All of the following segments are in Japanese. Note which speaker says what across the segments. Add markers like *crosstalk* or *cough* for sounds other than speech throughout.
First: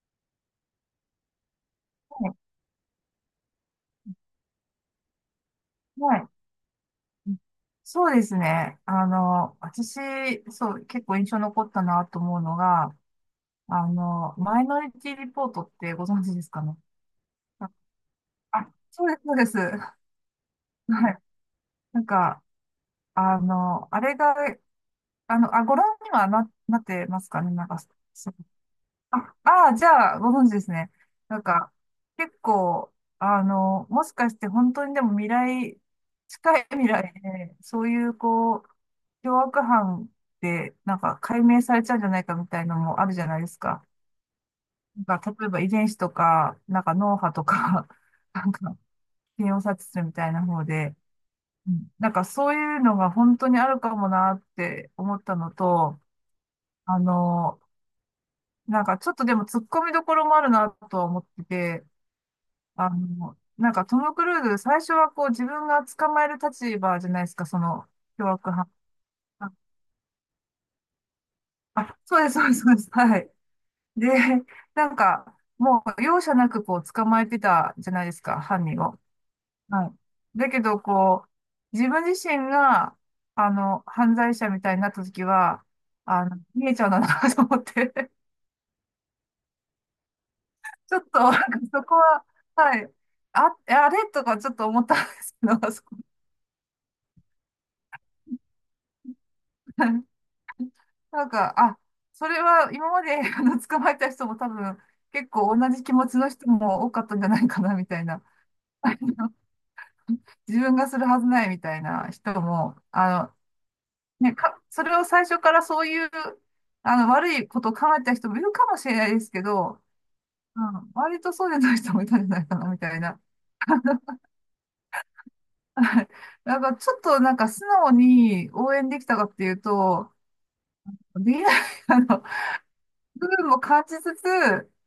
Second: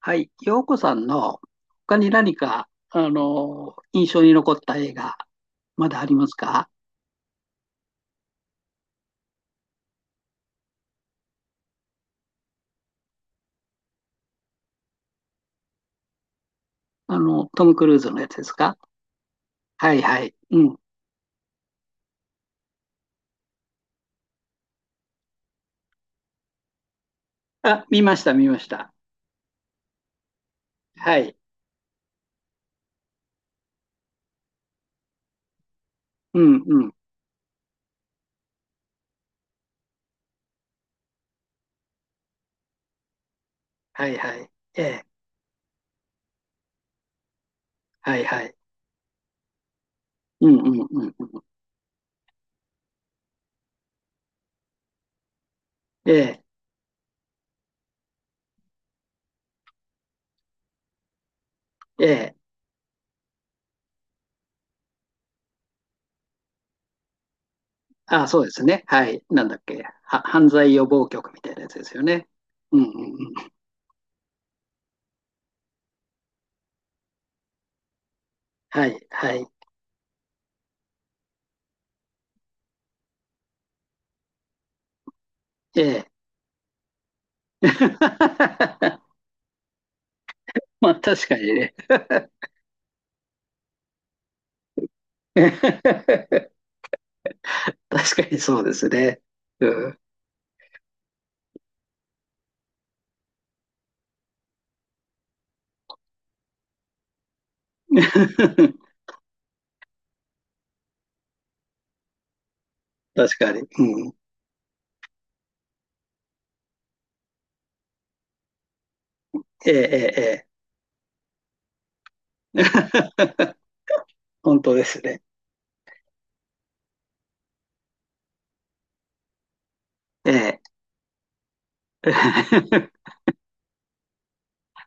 Speaker 1: はい、洋子さんの他に
Speaker 2: は
Speaker 1: 何
Speaker 2: い。
Speaker 1: か、印象に残った映画、まだあ
Speaker 2: は
Speaker 1: りま
Speaker 2: い、
Speaker 1: すか？
Speaker 2: そうですね。私、そう、結構印象残ったなと思うのが、マイノリティリポートってご存知ですかね。
Speaker 1: ト
Speaker 2: あ、
Speaker 1: ム・クルーズのやつです
Speaker 2: あ
Speaker 1: か？
Speaker 2: そうです、そうです。*laughs*
Speaker 1: は
Speaker 2: は
Speaker 1: いはい。うん。
Speaker 2: い。なんか、あれが、あ、ご覧にはなってますかね。なんか、
Speaker 1: あ、見ました、
Speaker 2: そ
Speaker 1: 見ました。
Speaker 2: あ、あーじゃあ、ご存知ですね。
Speaker 1: はい。
Speaker 2: なんか、結構、もしかして本当にでも
Speaker 1: う
Speaker 2: 近
Speaker 1: ん
Speaker 2: い
Speaker 1: う
Speaker 2: 未
Speaker 1: ん。
Speaker 2: 来で、そういう、こう、凶悪犯ってなんか解明されちゃうんじゃないかみたいのもあるじゃないですか。
Speaker 1: はいはい。ええ、
Speaker 2: なんか、例えば遺伝子とか、なんか脳波とか、
Speaker 1: はい
Speaker 2: *laughs*
Speaker 1: は
Speaker 2: なん
Speaker 1: い。
Speaker 2: か、検を察知するみたいな
Speaker 1: うん
Speaker 2: 方
Speaker 1: うん
Speaker 2: で、
Speaker 1: うん。
Speaker 2: うん、なんかそういうのが本当にあるかもなって思ったのと、
Speaker 1: ええ、
Speaker 2: あの、なんかちょっとでも突っ込みどころもあるなとは思ってて、
Speaker 1: ええ。
Speaker 2: なんかトム・クルーズ、最初はこう自分が捕まえる立場じゃないですか、その
Speaker 1: あ、
Speaker 2: 凶
Speaker 1: そうで
Speaker 2: 悪
Speaker 1: す
Speaker 2: 犯。
Speaker 1: ね。はい。なん
Speaker 2: あ、
Speaker 1: だっけ。犯罪予防局みたいなやつです
Speaker 2: あ
Speaker 1: よ
Speaker 2: そう
Speaker 1: ね。
Speaker 2: です、そうです、そう
Speaker 1: うん
Speaker 2: で
Speaker 1: うん
Speaker 2: す。
Speaker 1: う
Speaker 2: はい。
Speaker 1: ん。
Speaker 2: で、なんか、もう容赦なくこう捕まえてたじゃないですか、犯人
Speaker 1: は
Speaker 2: を。
Speaker 1: い、はい。
Speaker 2: はい。だけど、こう、自分自身が、犯罪者みたいになった時は、
Speaker 1: ええ。
Speaker 2: 見えちゃうんだなと思って、
Speaker 1: *laughs*
Speaker 2: *laughs*
Speaker 1: まあ、
Speaker 2: ちょっと、
Speaker 1: 確
Speaker 2: なん
Speaker 1: か
Speaker 2: か
Speaker 1: にね。
Speaker 2: そこは、はい。あ、あれとかちょっと思ったんですけど、そこ
Speaker 1: *laughs* 確かにそうですね。うん。
Speaker 2: なんか、あ、それは今まで *laughs* あの捕まえた人も多分結構同じ気持ちの人も多かったんじゃないかなみたいな、
Speaker 1: *laughs*
Speaker 2: 自分がするはずないみたいな人も、
Speaker 1: 確かに。うん。
Speaker 2: ね、それを最初からそういう、悪いことを考えた人もいるかもしれないですけ
Speaker 1: え
Speaker 2: ど、
Speaker 1: え、え
Speaker 2: うん、割とそうじゃない人もいたんじゃないか
Speaker 1: え、ええ。
Speaker 2: なみたいな。
Speaker 1: *laughs* 本当ですね。
Speaker 2: *laughs* はい。なんかちょっとなんか素直に応援できたかっていうと、
Speaker 1: ええ。
Speaker 2: できない、あの、
Speaker 1: *laughs*
Speaker 2: 部分も感じつつ、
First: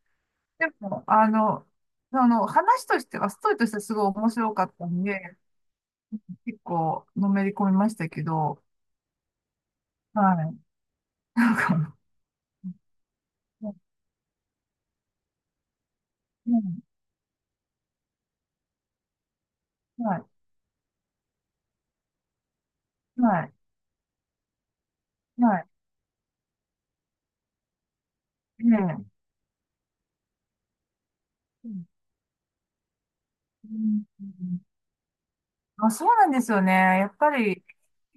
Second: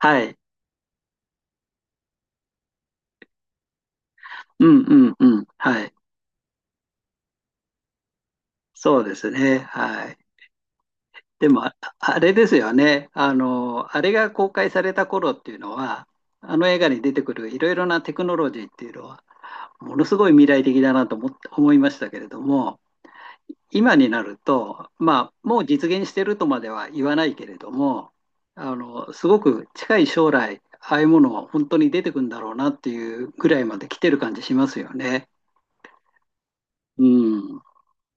Speaker 1: はい。
Speaker 2: でも、その話としては、ストーリーとしてはすごい面白か
Speaker 1: う
Speaker 2: っ
Speaker 1: ん、
Speaker 2: たん
Speaker 1: うん、う
Speaker 2: で、
Speaker 1: ん。はい。
Speaker 2: 結構のめり込みましたけど、
Speaker 1: そうですね。はい。
Speaker 2: はい。
Speaker 1: で
Speaker 2: なん
Speaker 1: も、あ
Speaker 2: か、
Speaker 1: あれですよね。あ
Speaker 2: うん、
Speaker 1: の、あれが公開された頃っていうのは、
Speaker 2: う
Speaker 1: あの映
Speaker 2: ん、
Speaker 1: 画に出てくるいろいろなテクノロジーっていうのは、ものす
Speaker 2: はい、
Speaker 1: ごい未来的だなと思って、思いましたけれども、
Speaker 2: はい、
Speaker 1: 今になると、まあ、もう
Speaker 2: は
Speaker 1: 実現してるとまでは言わないけれども、
Speaker 2: い、
Speaker 1: あ
Speaker 2: ねえ。
Speaker 1: の、すごく近い将来、ああいうものは本
Speaker 2: う
Speaker 1: 当
Speaker 2: ん、
Speaker 1: に出てくるんだろうなっていうぐらい
Speaker 2: う
Speaker 1: まで来てる感じし
Speaker 2: ん、
Speaker 1: ますよね。
Speaker 2: あ、そうなんですよね。
Speaker 1: う
Speaker 2: やっぱ
Speaker 1: ん。
Speaker 2: り、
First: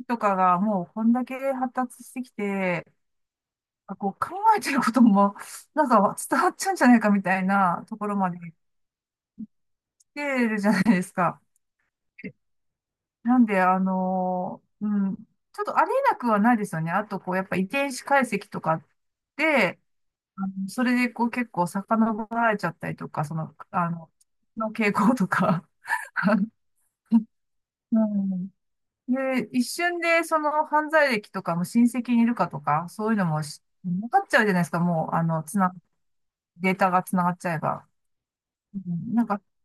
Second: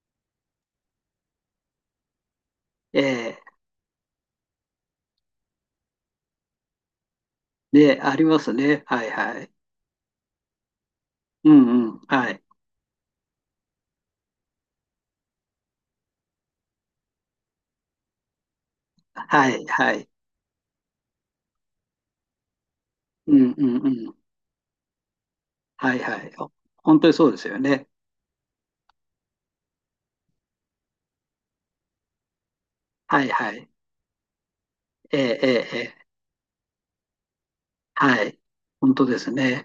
Speaker 2: とかがもうこんだけ発達してきて、
Speaker 1: ええ。
Speaker 2: あ、こう考えてることも、なんか伝わっちゃうんじゃないかみたいなと
Speaker 1: で、
Speaker 2: こ
Speaker 1: あ
Speaker 2: ろ
Speaker 1: り
Speaker 2: まで
Speaker 1: ます
Speaker 2: 来
Speaker 1: ね。はいはい。
Speaker 2: てるじゃないですか。
Speaker 1: うんうん。はい。
Speaker 2: なんで、うん、ちょっとありえなくはないですよね。あと、こう、やっぱ遺伝子解析とか
Speaker 1: はい
Speaker 2: で、
Speaker 1: はい。
Speaker 2: それで、こう、結構遡られちゃったりとか、
Speaker 1: う
Speaker 2: そ
Speaker 1: ん
Speaker 2: の、
Speaker 1: うんうん。
Speaker 2: の傾向とか。
Speaker 1: はいはい。
Speaker 2: *laughs*
Speaker 1: 本当にそうですよね。
Speaker 2: うん。で、一瞬で、その犯罪歴とかも親戚にいるかとか、そういう
Speaker 1: は
Speaker 2: の
Speaker 1: い
Speaker 2: も
Speaker 1: は
Speaker 2: し
Speaker 1: い。
Speaker 2: 分かっちゃうじゃないですか。もう、
Speaker 1: ええええ。ええ
Speaker 2: データがつながっちゃえば。
Speaker 1: はい。
Speaker 2: う
Speaker 1: 本当
Speaker 2: ん、
Speaker 1: で
Speaker 2: なん
Speaker 1: す
Speaker 2: か、
Speaker 1: ね。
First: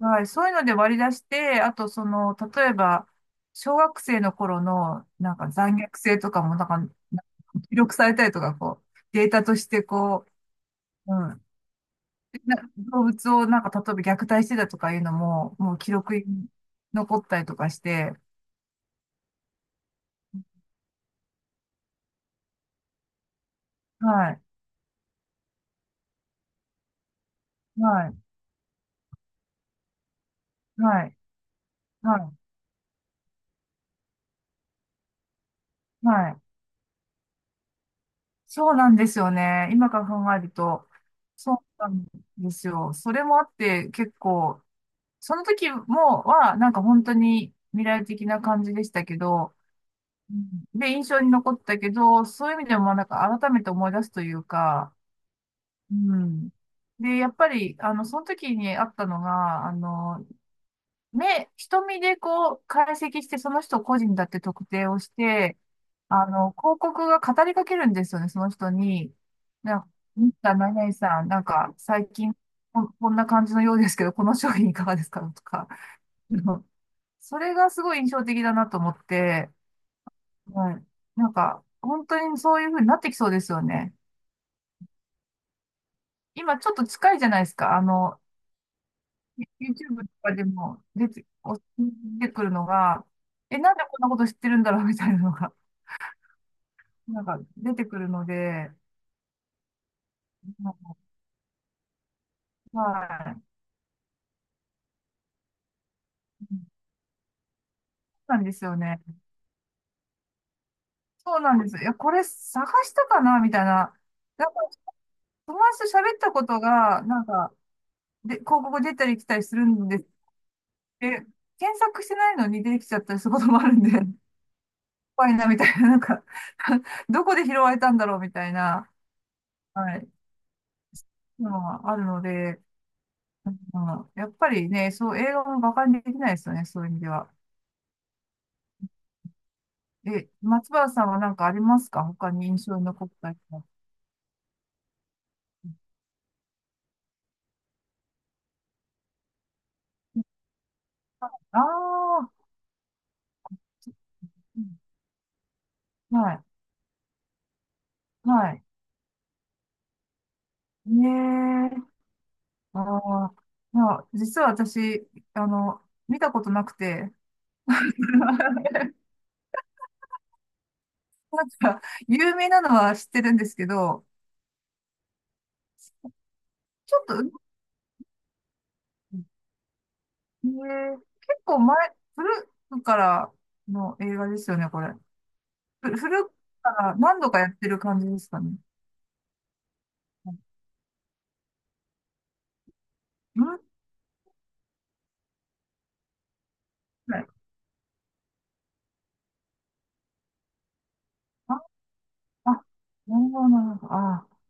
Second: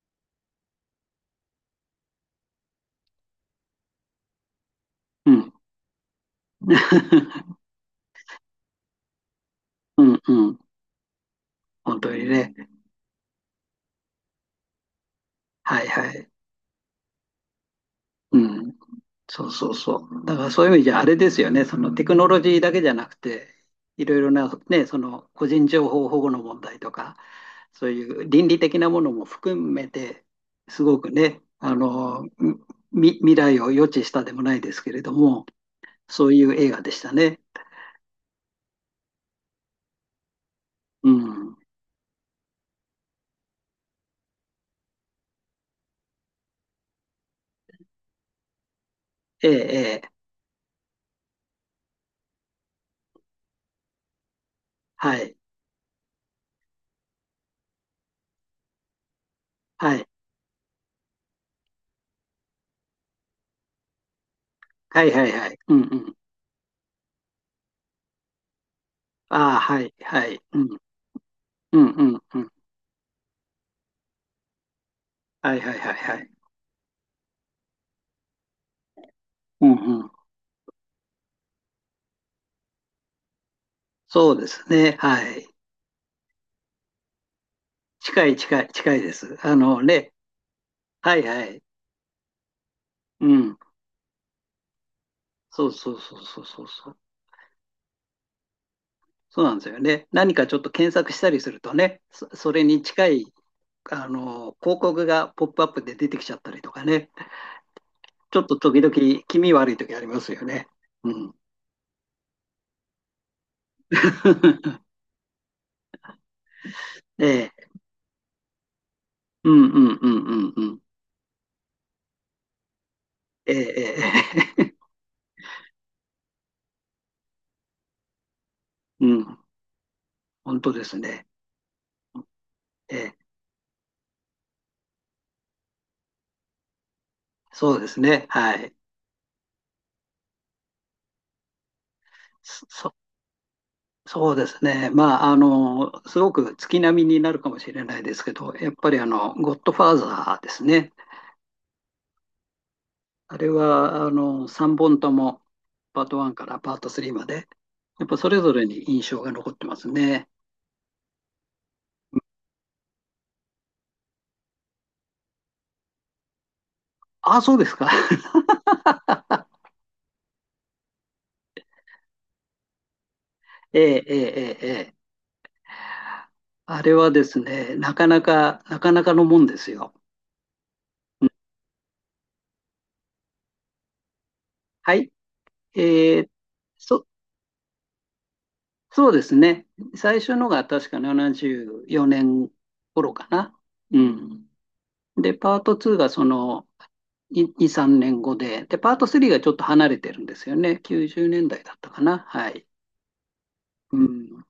Speaker 2: はい、そういうので割り出して、あとその、例えば、小学生の頃の、
Speaker 1: う
Speaker 2: なんか
Speaker 1: ん。
Speaker 2: 残虐性とかも、なんか
Speaker 1: *laughs*
Speaker 2: 記録されたりとか、こう、データとして
Speaker 1: うん
Speaker 2: こ
Speaker 1: うん。
Speaker 2: う、うん、
Speaker 1: 本当にね。
Speaker 2: 動物をなんか、例えば虐待してたとかいうのも、もう
Speaker 1: はい
Speaker 2: 記
Speaker 1: は
Speaker 2: 録に
Speaker 1: い。
Speaker 2: 残ったりとかして、
Speaker 1: うん。そうそうそう。だからそういう意味じゃあれですよね。そのテクノロジーだけじゃなくて、いろい
Speaker 2: は
Speaker 1: ろ
Speaker 2: い、
Speaker 1: な、ね、その個人情報保護の問題とか、そうい
Speaker 2: はい、
Speaker 1: う倫理的なものも含めて、すご
Speaker 2: は
Speaker 1: く
Speaker 2: い、
Speaker 1: ね、あ
Speaker 2: は
Speaker 1: の、
Speaker 2: い、
Speaker 1: 未来を予知したでもないですけれども、そ
Speaker 2: は
Speaker 1: う
Speaker 2: い。
Speaker 1: いう映画でしたね。
Speaker 2: そうなんですよね。今から考えると、
Speaker 1: う
Speaker 2: そ
Speaker 1: ん。
Speaker 2: うなんですよ。それもあって、結構、その時も、なんか本当に未来的な感じでしたけ
Speaker 1: ええ、
Speaker 2: ど、
Speaker 1: ええ、
Speaker 2: うん。で、印象に残ったけど、そういう意味でもなんか改めて思い出すというか、
Speaker 1: はい、
Speaker 2: うん。で、やっぱり、その時にあったのが、
Speaker 1: はい、
Speaker 2: 瞳でこう、解析して、その人個人だって特定を
Speaker 1: はい、
Speaker 2: し
Speaker 1: はい、は
Speaker 2: て、
Speaker 1: い。うん、うん。
Speaker 2: 広告が語りかけるんですよね、その人に。
Speaker 1: ああ、
Speaker 2: な
Speaker 1: は
Speaker 2: んか、
Speaker 1: い、は
Speaker 2: ミス
Speaker 1: い。
Speaker 2: ター
Speaker 1: う
Speaker 2: 何
Speaker 1: ん、
Speaker 2: 々さん、なんか、
Speaker 1: うん、
Speaker 2: 最
Speaker 1: うん、
Speaker 2: 近、
Speaker 1: うん。
Speaker 2: こんな感じのようですけど、この商品いかがですかと
Speaker 1: はい、
Speaker 2: か。
Speaker 1: はい、はい、はい。
Speaker 2: あのそれがすごい印象的だなと思って、
Speaker 1: うん、うん。
Speaker 2: はい。なんか、本当にそういう風になってきそうですよね。
Speaker 1: そうですね。はい。
Speaker 2: 今ちょっと近いじゃないですか。
Speaker 1: 近い近い近いです。あの
Speaker 2: YouTube と
Speaker 1: ね、
Speaker 2: かでも
Speaker 1: はいはい。
Speaker 2: 出てくるのが、
Speaker 1: うん。
Speaker 2: え、なんでこんなこと知ってるんだろう *laughs* みたいなのが、
Speaker 1: そうそうそうそうそうそう。
Speaker 2: なんか出てくるので、
Speaker 1: そうなんですよね。何かちょっと検索したりするとね、それに近い、
Speaker 2: はい。
Speaker 1: あの、広告がポップアップで出てきちゃったりとかね。
Speaker 2: そ
Speaker 1: ち
Speaker 2: うな
Speaker 1: ょ
Speaker 2: ん
Speaker 1: っ
Speaker 2: で
Speaker 1: と
Speaker 2: すよ
Speaker 1: 時々
Speaker 2: ね。
Speaker 1: 気味悪い時ありますよね。うん。
Speaker 2: そうなんです。いや、これ探したかなみたいな。なんか、
Speaker 1: *laughs*
Speaker 2: 友達と喋ったことが、なん
Speaker 1: え
Speaker 2: か、
Speaker 1: え。
Speaker 2: で、広告出たり来たり
Speaker 1: う
Speaker 2: す
Speaker 1: ん
Speaker 2: る
Speaker 1: う
Speaker 2: ん
Speaker 1: ん
Speaker 2: です。
Speaker 1: うんうんうん。
Speaker 2: え、検索してないのに出てきちゃったりすること
Speaker 1: ええ、
Speaker 2: もある
Speaker 1: え
Speaker 2: んで、*laughs*
Speaker 1: え、ええ
Speaker 2: 怖いなみたいな、なんか *laughs* どこで拾われたんだろうみたいな、
Speaker 1: *laughs* うん。
Speaker 2: はい、
Speaker 1: 本当ですね。
Speaker 2: のはあるので、
Speaker 1: ええ。
Speaker 2: まあ、やっぱりね、そう、映画も馬鹿にできないですよね、そういう意味では。
Speaker 1: そうですね。はい。
Speaker 2: え、松原さんは何かありますか、他に印象に
Speaker 1: そ、
Speaker 2: 残ったりは。
Speaker 1: そうですね。まあ、あの、すごく月並みになるかもしれないですけど、やっぱりあの、ゴッドファーザーですね。
Speaker 2: ああ、
Speaker 1: あれは、あの、
Speaker 2: う
Speaker 1: 3
Speaker 2: ん、
Speaker 1: 本とも、パート
Speaker 2: は
Speaker 1: 1
Speaker 2: い、
Speaker 1: からパート3まで、やっぱそれぞ
Speaker 2: はい。
Speaker 1: れに印象が残ってますね。
Speaker 2: ねえ、ああ、まあ、実は私、あの、見たことなくて、
Speaker 1: ああ、そうですか。*laughs*
Speaker 2: *laughs* なんか、有名なのは知ってるんですけ
Speaker 1: ええ、
Speaker 2: ど、
Speaker 1: ええ、ええ、ええあれ
Speaker 2: ちょっ
Speaker 1: はです
Speaker 2: と、
Speaker 1: ね、なかなかのもんですよ。
Speaker 2: 結構前、古くからの映画ですよね、これ。
Speaker 1: はい。え
Speaker 2: 古
Speaker 1: ー、
Speaker 2: くから
Speaker 1: そ、
Speaker 2: 何度かやってる感じですかね。
Speaker 1: そうですね。最初のが確か74年頃か
Speaker 2: う
Speaker 1: な。
Speaker 2: ん、
Speaker 1: うん。で、パート2がその
Speaker 2: はい。
Speaker 1: 2、3年後で、パート3がちょっと離れてるんですよね。90年
Speaker 2: あ、
Speaker 1: 代だいだったかな。は
Speaker 2: あ、
Speaker 1: い。
Speaker 2: なるほど、なるほど。
Speaker 1: う
Speaker 2: あ、
Speaker 1: ん。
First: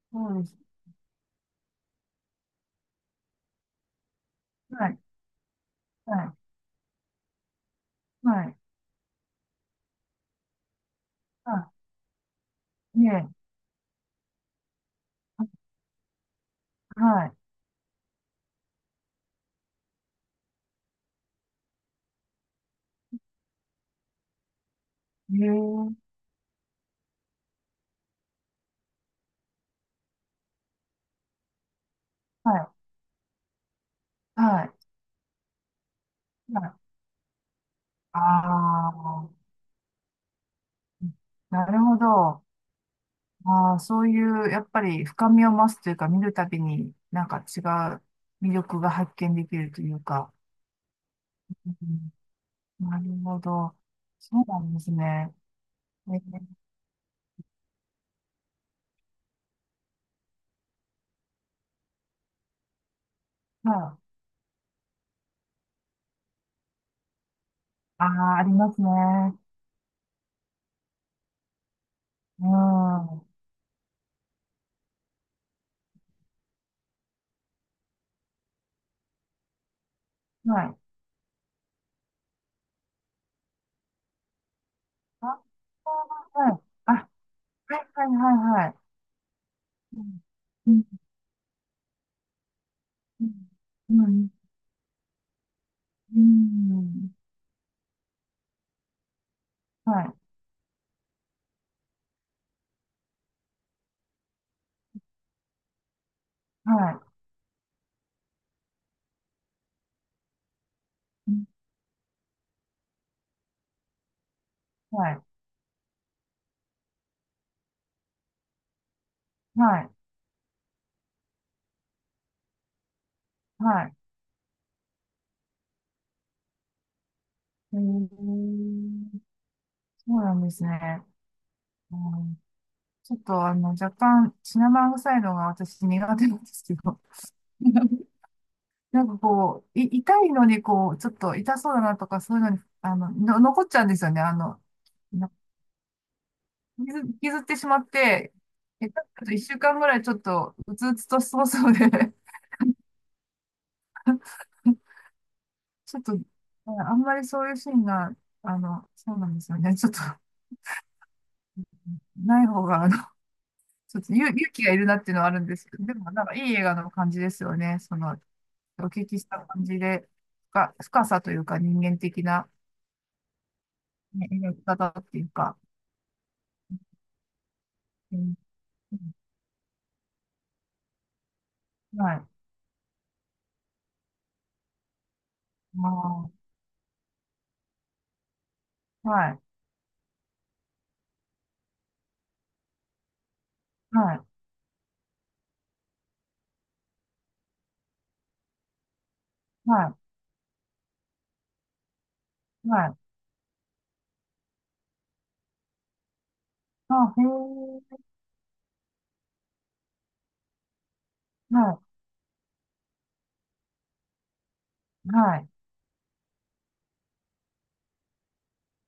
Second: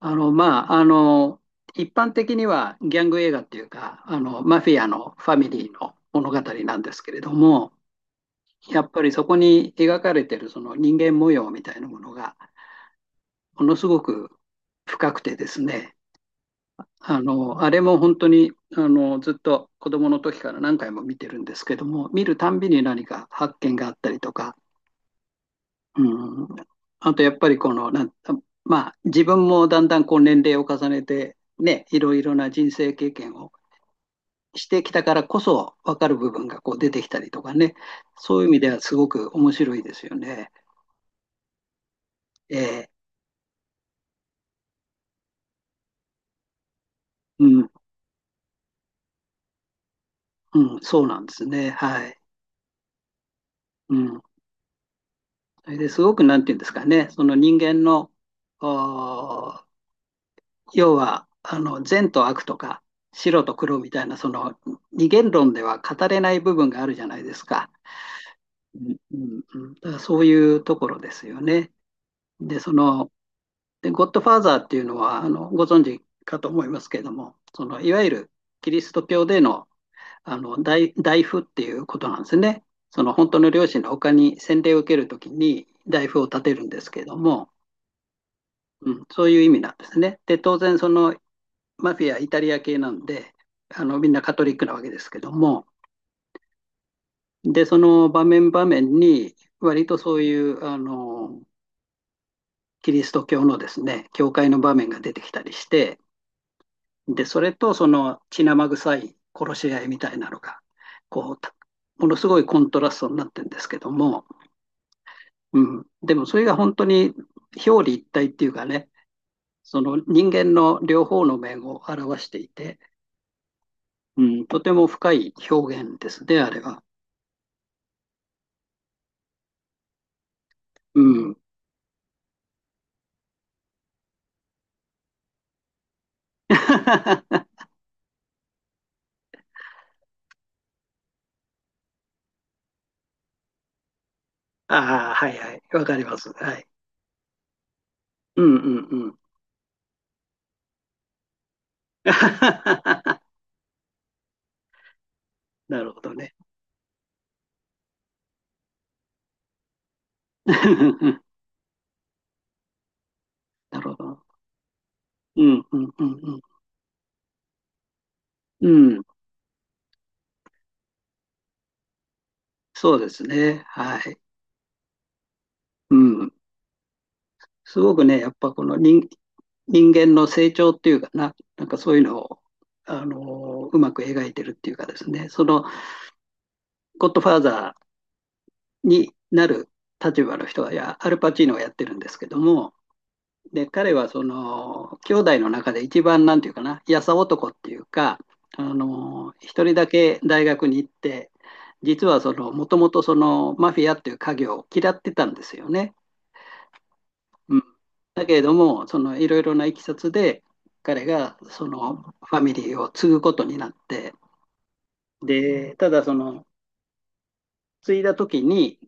Speaker 1: あの、
Speaker 2: そうで
Speaker 1: まあ、
Speaker 2: す。
Speaker 1: あの、一般的にはギャング映画っていうか、あの、マフィア
Speaker 2: はい、
Speaker 1: のファミリーの
Speaker 2: は
Speaker 1: 物
Speaker 2: い、
Speaker 1: 語なんですけれども、
Speaker 2: はい、
Speaker 1: やっぱりそこに描かれてるその人間模様み
Speaker 2: は
Speaker 1: たいなものが、
Speaker 2: い、ねえ、
Speaker 1: ものすごく深くてですね、あ
Speaker 2: は
Speaker 1: の、あれも本当に、あの、ずっと子供の時から何回も見てるんですけども、見るたんびに何か発見があったりとか、
Speaker 2: い、ねええ、
Speaker 1: うん、あとやっぱりこの、まあ、自分もだんだんこう年齢を重ねて、ね、いろいろな
Speaker 2: はい、
Speaker 1: 人生経験を
Speaker 2: は
Speaker 1: し
Speaker 2: い、
Speaker 1: てきたからこそ分かる部分が
Speaker 2: は
Speaker 1: こ
Speaker 2: い。
Speaker 1: う出てきたりとかね、そういう意味では
Speaker 2: あ
Speaker 1: すごく
Speaker 2: あ、
Speaker 1: 面白いですよね。
Speaker 2: なるほど。
Speaker 1: え
Speaker 2: ああ、そういう、やっぱり深みを増すというか、見るたびになんか
Speaker 1: う
Speaker 2: 違
Speaker 1: ん、
Speaker 2: う魅力が発見できるというか。
Speaker 1: うん、そうなんですね。
Speaker 2: う
Speaker 1: は
Speaker 2: ん、
Speaker 1: い。
Speaker 2: なるほど。
Speaker 1: うん。
Speaker 2: そうなんですね。
Speaker 1: それです
Speaker 2: え
Speaker 1: ご
Speaker 2: ー、
Speaker 1: く、なんていうんですかね、その人間の、あー要はあの善と悪とか白と黒み
Speaker 2: は
Speaker 1: た
Speaker 2: い。
Speaker 1: いなその二元論では語れない部分があるじゃないですか。
Speaker 2: ああ、あります
Speaker 1: う
Speaker 2: ね。
Speaker 1: んうんだからそういうところですよね。
Speaker 2: うん。
Speaker 1: で、その
Speaker 2: は
Speaker 1: ゴッドファーザーっていうのはあのご存知かと思いますけれども、そのいわゆるキリスト教でのあの
Speaker 2: い。
Speaker 1: 大夫っていうことなんですね。その本当の両親の他に洗礼を受けるとき
Speaker 2: あ、
Speaker 1: に大夫を立
Speaker 2: は
Speaker 1: て
Speaker 2: い。
Speaker 1: るんです
Speaker 2: あ、は
Speaker 1: け
Speaker 2: い、
Speaker 1: ども、
Speaker 2: はい、はい、は
Speaker 1: う
Speaker 2: い。
Speaker 1: ん、そういう意味なんです
Speaker 2: う
Speaker 1: ね。
Speaker 2: ん、
Speaker 1: で、当
Speaker 2: う
Speaker 1: 然
Speaker 2: ん、
Speaker 1: そのマフィア、イタリア系なんで、あの
Speaker 2: う
Speaker 1: みんな
Speaker 2: ん、
Speaker 1: カトリックなわけですけども、
Speaker 2: うん、うん、
Speaker 1: で、その場面場面に、割
Speaker 2: は
Speaker 1: と
Speaker 2: い、
Speaker 1: そういうあのキリスト教のですね、教会の場面が出てきたりして、
Speaker 2: は
Speaker 1: で、それとその血生臭い殺し合いみたいなのが、
Speaker 2: い、う
Speaker 1: こ
Speaker 2: ん、
Speaker 1: う、ものすごいコントラストになってるんですけども、
Speaker 2: はい、
Speaker 1: うん、でもそれが本当に表裏一体っていうかね、
Speaker 2: は
Speaker 1: そ
Speaker 2: い、
Speaker 1: の人間の両方の面を表していて、
Speaker 2: はい。
Speaker 1: うん、とても深い表現ですね、あれは。
Speaker 2: えー、そうなんです
Speaker 1: う
Speaker 2: ね。
Speaker 1: ん
Speaker 2: うん、ちょっと若干、シナモン臭いのが私苦手なんで
Speaker 1: *laughs*
Speaker 2: すけど。
Speaker 1: あ
Speaker 2: *laughs* なんかこう、痛いのにこう、ちょっと痛そうだなとか、そういうのに、残っちゃうんですよね。
Speaker 1: あ、は
Speaker 2: な
Speaker 1: いはい。わかります。はい。
Speaker 2: 傷、傷ってしまって、
Speaker 1: うんうん
Speaker 2: 下手
Speaker 1: うん。
Speaker 2: すると1週間ぐらいちょっと、うつうつとしそうそうで、*laughs*
Speaker 1: *laughs* なる
Speaker 2: ち
Speaker 1: ほ
Speaker 2: ょっ
Speaker 1: ど
Speaker 2: と、
Speaker 1: ね。
Speaker 2: あんまりそういうシーンが、そうなんですよね。ちょっと、
Speaker 1: *laughs*
Speaker 2: ない方が、
Speaker 1: なるほ
Speaker 2: ちょっと
Speaker 1: ど。
Speaker 2: 勇気がいるなっていうのはある
Speaker 1: う
Speaker 2: んです
Speaker 1: んう
Speaker 2: けど、
Speaker 1: ん
Speaker 2: で
Speaker 1: う
Speaker 2: もなんかい
Speaker 1: ん
Speaker 2: い映画の感じですよね。その、
Speaker 1: う
Speaker 2: お
Speaker 1: ん。うん。
Speaker 2: 聞きした感じで、深さというか人間的な、
Speaker 1: そうですね。はい。
Speaker 2: ね、描き方っていうか、
Speaker 1: うん。すごく
Speaker 2: う
Speaker 1: ね、やっ
Speaker 2: ん、
Speaker 1: ぱこの
Speaker 2: うん、
Speaker 1: 人、人間の成長っていうかな、なんかそういう
Speaker 2: は
Speaker 1: の
Speaker 2: い、
Speaker 1: を、うまく描いてるっていうかですね、その、
Speaker 2: ま
Speaker 1: ゴッドファーザー
Speaker 2: あ、
Speaker 1: に
Speaker 2: はい、
Speaker 1: なる立場の人は、いや、アルパチーノがやってるんですけども、で、彼は
Speaker 2: はい、
Speaker 1: その、兄弟の中で一番なんていうかな、やさ男っていうか、あの、一人だ
Speaker 2: は
Speaker 1: け大学に行って、実はその、も
Speaker 2: い、
Speaker 1: と
Speaker 2: は
Speaker 1: も
Speaker 2: い、
Speaker 1: とその、マフィアっていう家業を嫌ってたんですよね。
Speaker 2: あ、へ
Speaker 1: うん、
Speaker 2: え、
Speaker 1: だけれども、その、いろいろないきさつで、彼がそ
Speaker 2: は
Speaker 1: の、ファミリーを継ぐことになって、
Speaker 2: い、はい、
Speaker 1: で、ただその、継いだ時に、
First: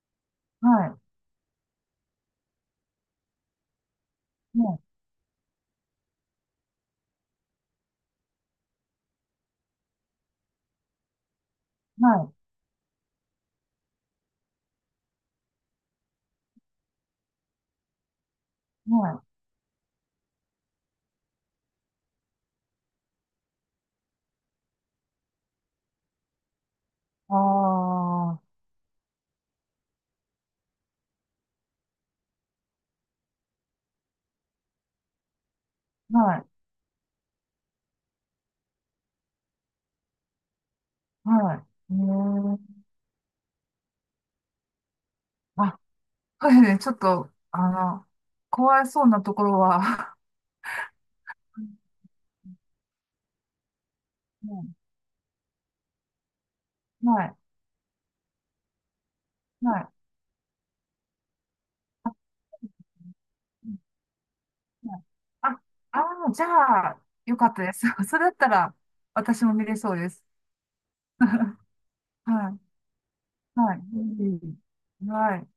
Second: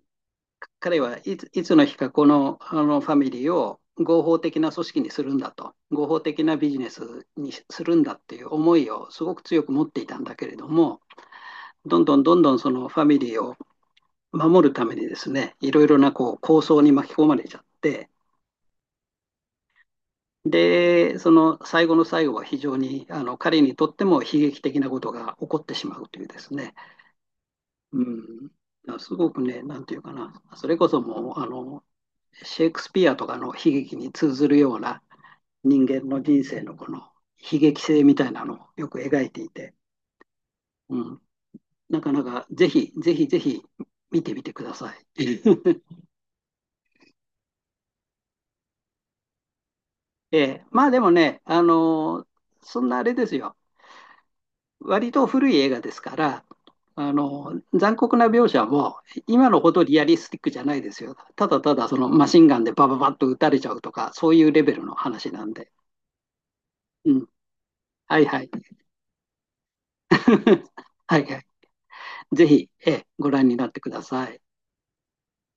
Speaker 2: はい、
Speaker 1: 彼はいつの日かこの、あのファミリーを合法的な
Speaker 2: はい、
Speaker 1: 組織にするんだと、合法的なビジネスにするんだっていう思いをすごく強く持っていたんだけれども、どんどんど
Speaker 2: は
Speaker 1: んどんそのファミリーを守るためにですね、いろいろなこう構想に巻き込まれちゃって、
Speaker 2: い、はい、
Speaker 1: で、その最後の最後は非常にあの彼にとっても悲劇的なことが起こってしまうというですね、
Speaker 2: あ
Speaker 1: う
Speaker 2: あ、は
Speaker 1: ん、すごくね、なんていうかな、それこそもうあのシェイクスピアとかの悲劇に通ずるような人間の人
Speaker 2: い、
Speaker 1: 生のこの悲劇性みたいなのをよく描いていて、うん、
Speaker 2: はい、へ
Speaker 1: なかなかぜ
Speaker 2: え、
Speaker 1: ひぜひぜひ見てみてください。
Speaker 2: あ、
Speaker 1: *laughs*
Speaker 2: はい、ね、ちょっと、怖いそうなところは、*laughs* は
Speaker 1: ええ、*laughs* まあでもね、そんなあれですよ。
Speaker 2: い、
Speaker 1: 割と古い映画ですから、あ
Speaker 2: はい、
Speaker 1: の残酷な描写も今の
Speaker 2: は
Speaker 1: ほど
Speaker 2: い、
Speaker 1: リアリスティックじゃないですよ。ただただその
Speaker 2: は
Speaker 1: マシンガンでバババッと撃たれち
Speaker 2: い、
Speaker 1: ゃうとか、そういうレベルの
Speaker 2: はい、
Speaker 1: 話なん
Speaker 2: あ、
Speaker 1: で。
Speaker 2: あじゃあ、
Speaker 1: うん。
Speaker 2: よかったです。*laughs* そ
Speaker 1: は
Speaker 2: れ
Speaker 1: い
Speaker 2: だっ
Speaker 1: は
Speaker 2: た
Speaker 1: い。
Speaker 2: ら、私も見れそうです。
Speaker 1: *laughs* はいはい。
Speaker 2: *laughs*
Speaker 1: ぜ
Speaker 2: はい。
Speaker 1: ひ、ご覧になっ
Speaker 2: は
Speaker 1: てください。
Speaker 2: い。うん、はい。